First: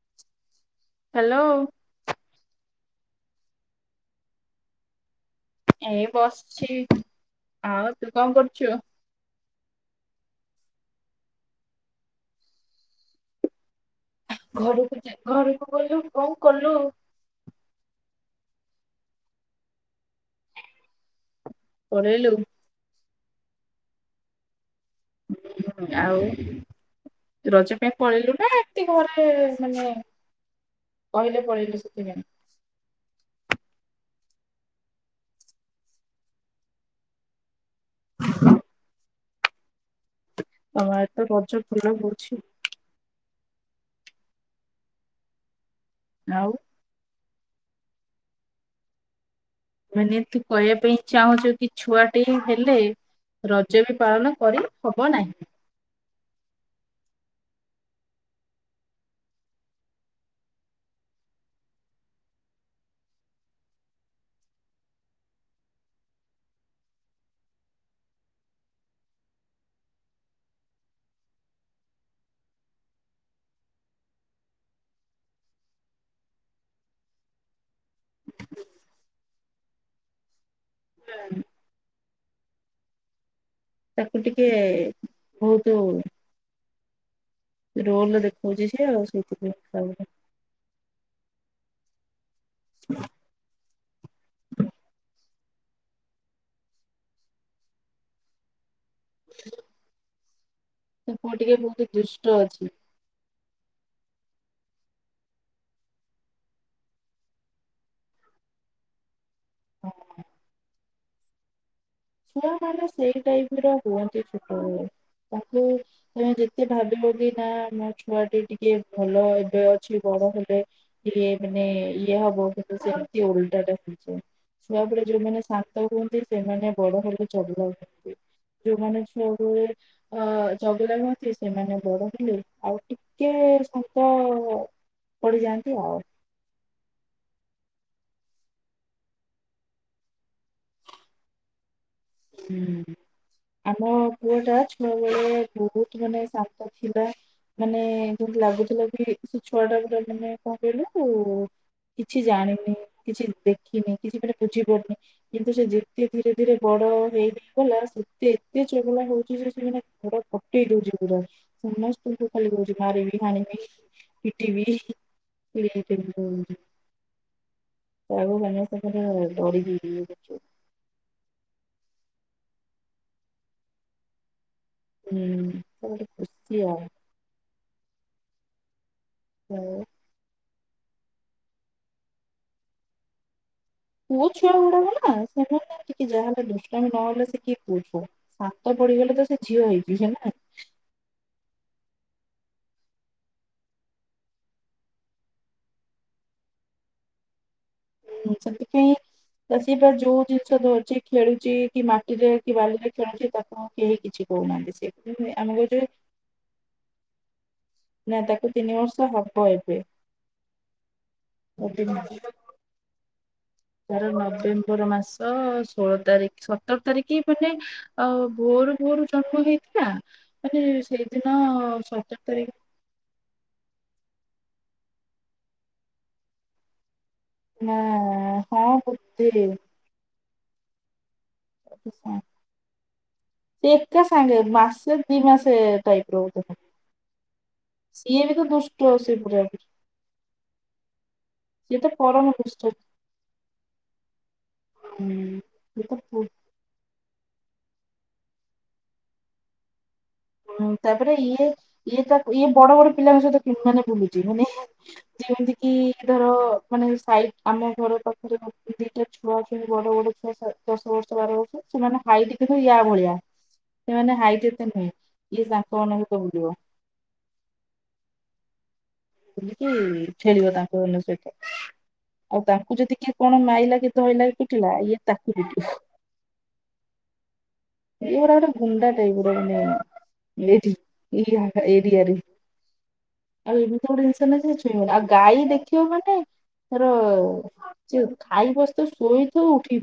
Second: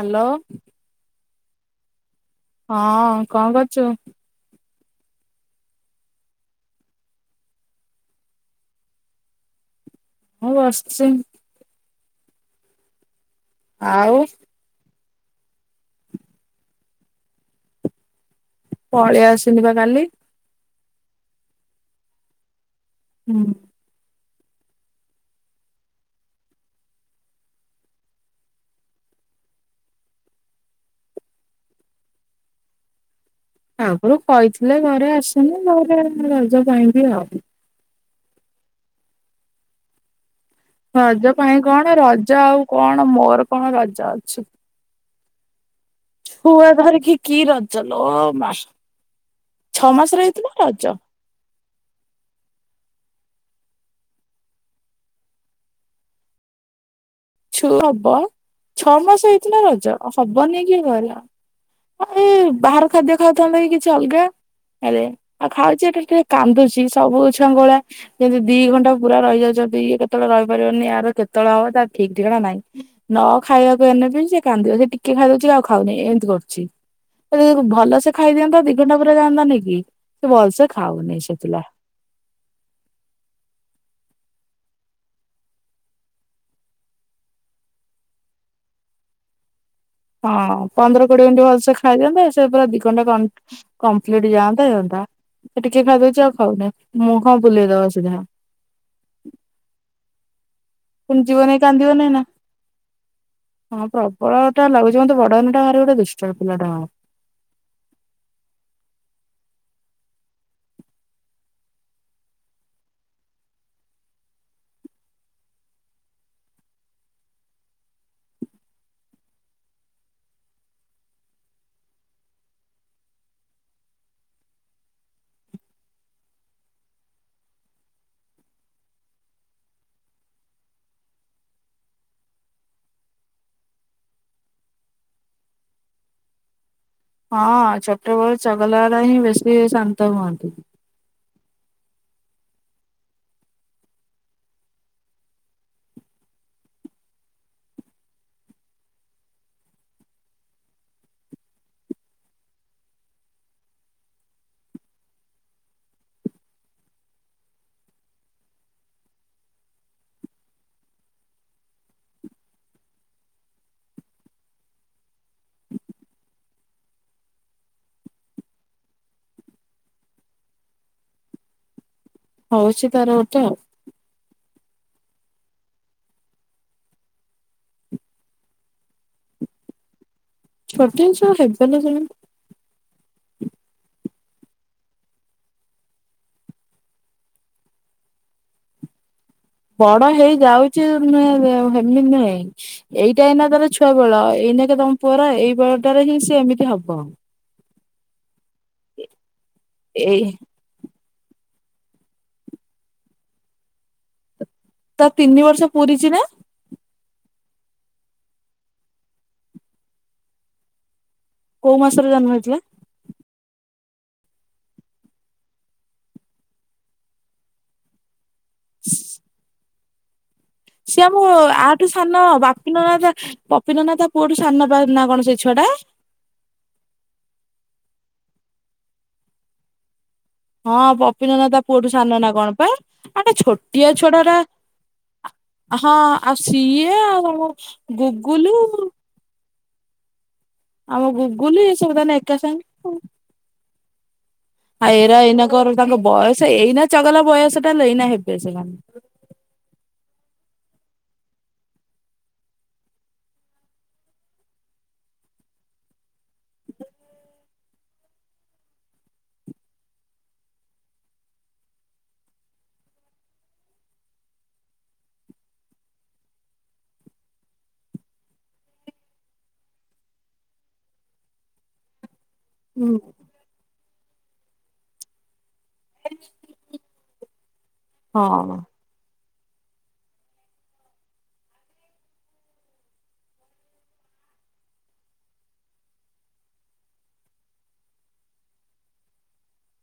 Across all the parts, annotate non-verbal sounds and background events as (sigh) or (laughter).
Hello. Hello. ହଁ କଣ କରୁଚୁ? ଏଇ ବସଚି ଆଉ ତୁ କଣ କରୁଛୁ? ହେଇ ବସିଚି। ଆଉ ଘରକୁ ଯା ଘରକୁ ଗଲୁ କଣ କଲୁ? ପଳେଇ ଆସିଲି ବା କାଲି। ପଳେଇଲୁ? ହୁଁ। ଉଁ ହୁଁ ଆଉ। ରଜ ପାଇଁ ପଳେଇଲୁ ନା ଏମିତି ଘରେ ମାନେ କହିଲେ ପଳେଇଲୁ ସେଥିପାଇଁ। ଆଗରୁ କହିଥିଲେ ଘରେ ଆସନି ଘରେ ରଜ ପାଇଁ ବି ଆଉ। ତମ ଆଡେ ତ ରଜ ପାଇଁ ଭଲ କଣ ହଉଛି ରଜା ଆଉ କଣ ମୋର କଣ ରଜ ଅଛି। ଆଉ ଛୁଆ ଧରିକି କି ରଜ ଲୁ ମା ଛଅ ମାସର ହେଇଥିଲେ ରଜ। ଚାହୁଁଚୁ କି ଛୁଆଟି ହେଲେ ରଜ ବି ପାଳନ କରି ହବ ନାହିଁ। ଛୁ ହବ ଛଅ ମାସ ହେଇଥିଲେ ରଜ ହବନି କିଏ କହିଲା। ଆଉ ଏଇ ବାହାର ଖାଦ୍ୟ ଖାଉଥାନ୍ତା କି କିଛି ଅଲଗା। ହେଲେ ଆଉ ଖାଉଚି ଏଠି ଟିକେ କାନ୍ଦୁଚି ସବୁ ଛୁଆଙ୍କ ଭଳିଆ ଯେମିତି ଦି ଘଣ୍ଟା ପୁରା ରହିଯାଉଚନ୍ତି କେତେବେଳେ ରହିପାରିବନି ୟାର କେତେବେଳେ ହବ ତା ଠିକ ଠିକଣା ନାଇଁ। ନ ଖାଇବାକୁ ଏନେବି ସେ କାନ୍ଦିବ ସେ ଟିକେ ଖାଇଦଉଚି ଆଉ ଖାଉନି ଏମିତି କରୁଛି। ଯଦି ଭଲସେ ଖାଇ ଦିଅନ୍ତା ଦିଘଣ୍ଟା ପୁରା ଯାଆନ୍ତା ନି କି ସେ ଭଲସ ଖାଉନି ସେଥିଲାଗି। ତାକୁ ଟିକେ ବହୁତ ରୋଲ ଦେଖାଉଚି ସେ ଆଉ ସେଇଥିପାଇଁ ଖାଉନି। ହଁ ପନ୍ଦର କୋଡିଏ ମିନିଟ୍ ଭଲସେ ଖାଇ ଦିଅନ୍ତା ସେ ପୁରା ଦି ଘଣ୍ଟା କମ୍ କମ୍ପ୍ଲିଟ ଯାଆନ୍ତା ରହନ୍ତା। ସେ ଟିକେ ଖାଇଦଉଚି ଆଉ ଖାଉନି ମୁହଁ ବୁଲେଇଦବ ସିଧା। ପୁଣି ପୁଅ ଟିକେ ଜୀବନେ ବହୁତ କାନ୍ଦିବନି ଦୁଷ୍ଟ ନା। ଅଛି। ହଁ ପ୍ରବଳ ଟା ଲାଗୁଚି ମତେ ବଦହେଲେ ଟା ଭାରି ଗୋଟେ ଦୁଷ୍ଟ ପିଲା ଟା ହବ ହଉ ହଁ। ଛୁଆ ମାନେ ସେଇ ଟାଇପ ର ହୁଅନ୍ତି ଛୋଟ ବେଳେ ତାକୁ ତମେ ଯେତେ ଭାବିଲେ ବି ନା ମୋ ଛୁଆ ଟି ଟିକେ ଭଲ ଏବେ ଅଛି ବଡ ହେବେ ଟିକେ ମାନେ ଇଏ ହବ ସେମତି ଓଲଟାଟା ହୋଇଚି। ଛୁଆ ବେଳେ ଯୋଉମାନେ ଶାନ୍ତ ହୁଅନ୍ତି ସେମାନେ ବଡ ହେଲେ ଚଗଲା ହୁଅନ୍ତି। ଯୋଉମାନେ ସବୁବେଳେ ଅ ଚଗଲାମି ହୁଅନ୍ତି ସେମାନେ ବଡ ହେଲେ ଆଉ ଟିକେ ସାନ୍ତ ପଡିିଯାଆନ୍ତି ଆଉ ହଁ ଛୋଟବେଳୁ ଚଗଲା ବାଲା ହିଁ ବେଶୀ ଶାନ୍ତ ହୁଅନ୍ତି। ହୁଁ। ଆମ ପୁଅ ଟା ଛୁଆ ବେଳେ ବହୁତ ମାନେ ଶାନ୍ତ ଥିଲା। ମାନେ ଯେମିତି ଲାଗୁଥିଲା କି ସେ ଛୁଆ ଟା ମାନେ କଣ କହିଲୁ କିଛି ଜାଣିନି କିଛି ଦେଖିନି କିଛି ମନେ ବୁଝି ପାରୁନି କିନ୍ତୁ ସେ ଯେତେ ଧୀରେ ଧୀରେ ବଡ ହେଇଗଲା ସେତେ ଏତେ ଚଗଲା ହଉଛି ଯେ ସେମାନେ ଘର ଫଟୋଇ ଦଉଛି ପୁରା। ସମସ୍ତଙ୍କୁ ଖାଲି କହୁଚି ମାରିମି ହାଣିମି। ପିଟିବି (unintelligible) (unintelligible) ଡରିକି (unintelligible) ହଉଛି ତାର ଗୋଟେ ଆଉ ହୁଁ ତା ଗୋଟେ ଖୁସି ଆଉ। ହୋ। ଛୁଟିଆ ଛୁଆ ହେଵେନା ସେମାନେ। ପୁଅ ଛୁଆ ଗୁଡକା ନା ସେମାନେ ଟିକେ ଯାହାହଲେ ଦୁଷ୍ଟମି ନହଲେ ସେ କିଏ ପୁଅ ଛୁଆ। ଶାନ୍ତ ପଡିଗଲେ ତ ସେ ଝିଅ ହେଇଯିବେ ବଡ ନା ହେଇଯାଉଛି ହେମିତି ନୁହେ। ଏଇଟା ଏଇନା ତାର ଛୁଆ ବେଳ ଏଇନା କେ ତମ ପୁଅର ଏଇ ବେଟାରେ ହିଁ ସେ ଏମିତି ହବ। ହଁ ସେତିପାଇଁ ସେ ତାର ଏଇ ଯୋଉ ଧରୁଛି ଖେଳୁଛି କି ମାଟିରେ କି ବାଲିରେ ଖେଳୁଚି ତାକୁ କେହି କିଛି କହୁନାହାନ୍ତି ତା ସେଥି ପାଇଁ ତିନି ଆମେ ବର୍ଷ କହୁଚେ ପୁରିଛି ନା ନା ତାକୁ ତିନି ବର୍ଷ ହବ ଏବେ। କୋଉ ମାସରେ ଜନ୍ମ ହେଇଥିଲା? ତାର ନଭେମ୍ବର ମାସ ଷୋହଳ ତାରିଖ ସତର ତାରିଖ ମାନେ ଆଉ ଭୋରୁ ଭୋରୁ ଜନ୍ମ ହେଇଥିଲା ମାନେ ସେଇଦିନ ସତର ତାରିଖ ପପିନ ନା ପପିନ ନା ତା ପୁଅଠୁ ସାନ ନା କଣ ସେଇ ଛୁଆ ଟା? ନାଁ ହଁ ବୋଧେ ହଁ ପପିନ ନା ତା ପୁଅଠୁ ସାନ ନା କଣ ପାଇଁ ଆ ସେ ଛୋଟିଆ ଏକା ଛୁଆ ସାଙ୍ଗେ ଟା ମାସେ ଦି ମାସେ ହେଟ୍ଟା ହଁ ଟାଇପ ର ବୋଧେ ଆଉ ସିଏ ଆଉ ତମ ସିଏ ବି ତ ଗୁଗୁଲୁ। ଦୁଷ୍ଟ ସେ ପୁରା ଆମ ଗୁଗୁଲି ସିଏ ତ ସବୁ ତାନେ ପରମ ଏକା ଦୁଷ୍ଟ ସାଙ୍ଗେ ଆଉ ଆ ଏରା ଏଇନାଙ୍କର ସିଏ ତ ତାଙ୍କ ପୁ- ବୟସ୍କ ସେ ଏଇନା ଚଗଲା ବୟସଟା ତାଲେ ଏଇନା ହେବେ ସେମାନେ। ହୁଁ ତାପରେ ଇଏ ଇଏ ତା ଇଏ ବଡ ବଡ ପିଲାଙ୍କ ସହିତ ମାନେ ବୁଲୁଛି ମାନେ ଯେମିତି କି ଧର ମାନେ ସାଇଟ ଆମ ଘର ପାଖରେ ରହୁଛନ୍ତି ଏ ଛୁଆ ଅଛନ୍ତି ବଡ ବଡ ଛୁଆ ଦଶ ବର୍ଷ ବାର ବର୍ଷ ସେମାନେ ହାଇଟ କିନ୍ତୁ ୟା ଭଳିଆ। ସେମାନେ ହାଇଟ୍ ଏତେ ନୁହେଁ ଇଏ ତାଙ୍କମାନ ହତ ଭୁଲିବ। ସେମିତି ଖେଳିବ ତାଙ୍କ ମାନଙ୍କ ସହିତ ଆଉ ତାଙ୍କୁ ହୁଁ। ଯଦି କି କଣ ମାଇଲା କି ଧଇଲା କି କୁଟିଲା ଇଏ ତାକୁ ପିଟିବ। ଏଭରା ଗୋଟେ ହଁ ଗୁଣ୍ଡା ଟାଇପର ମାନେ ଲେଡି ଏଇ ଏରିଆ ରେ ଆଉ ଏମିତି ଗୋଟେ ଜିନିଷ ନା ସେ ଛୁଇଁବନି ଆଉ ଗାଈ ଦେଖିବ ମାନେ ତାର ସେ ଖାଇ ବସିଥିବ ଶୋଇଥବ ଉଠିକି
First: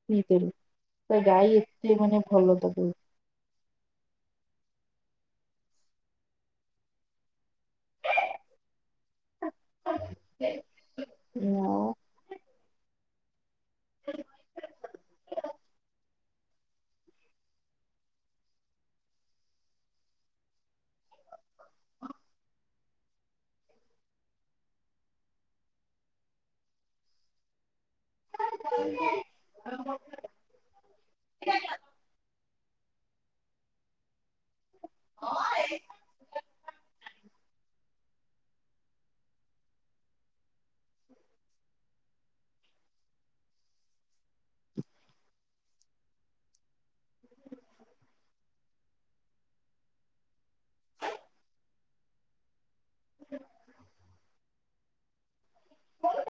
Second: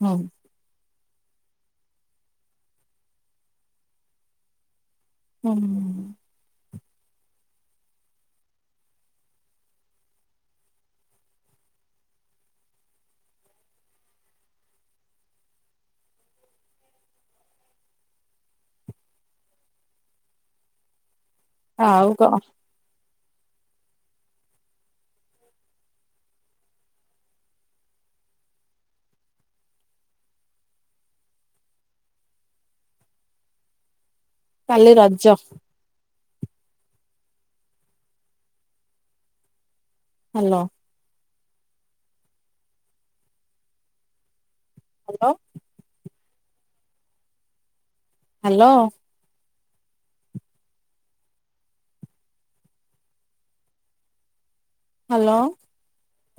ହଁ ତା ଗାଈ ଏତେ ମାନେ ଭଲ ତାକୁ (unintelligible) (unintelligible) (unintelligible) ଆଉ କଣ? (unintelligible) କାଲି Raja. Hello. Hello. Hello. (inaudible) Hello. (unintelligible)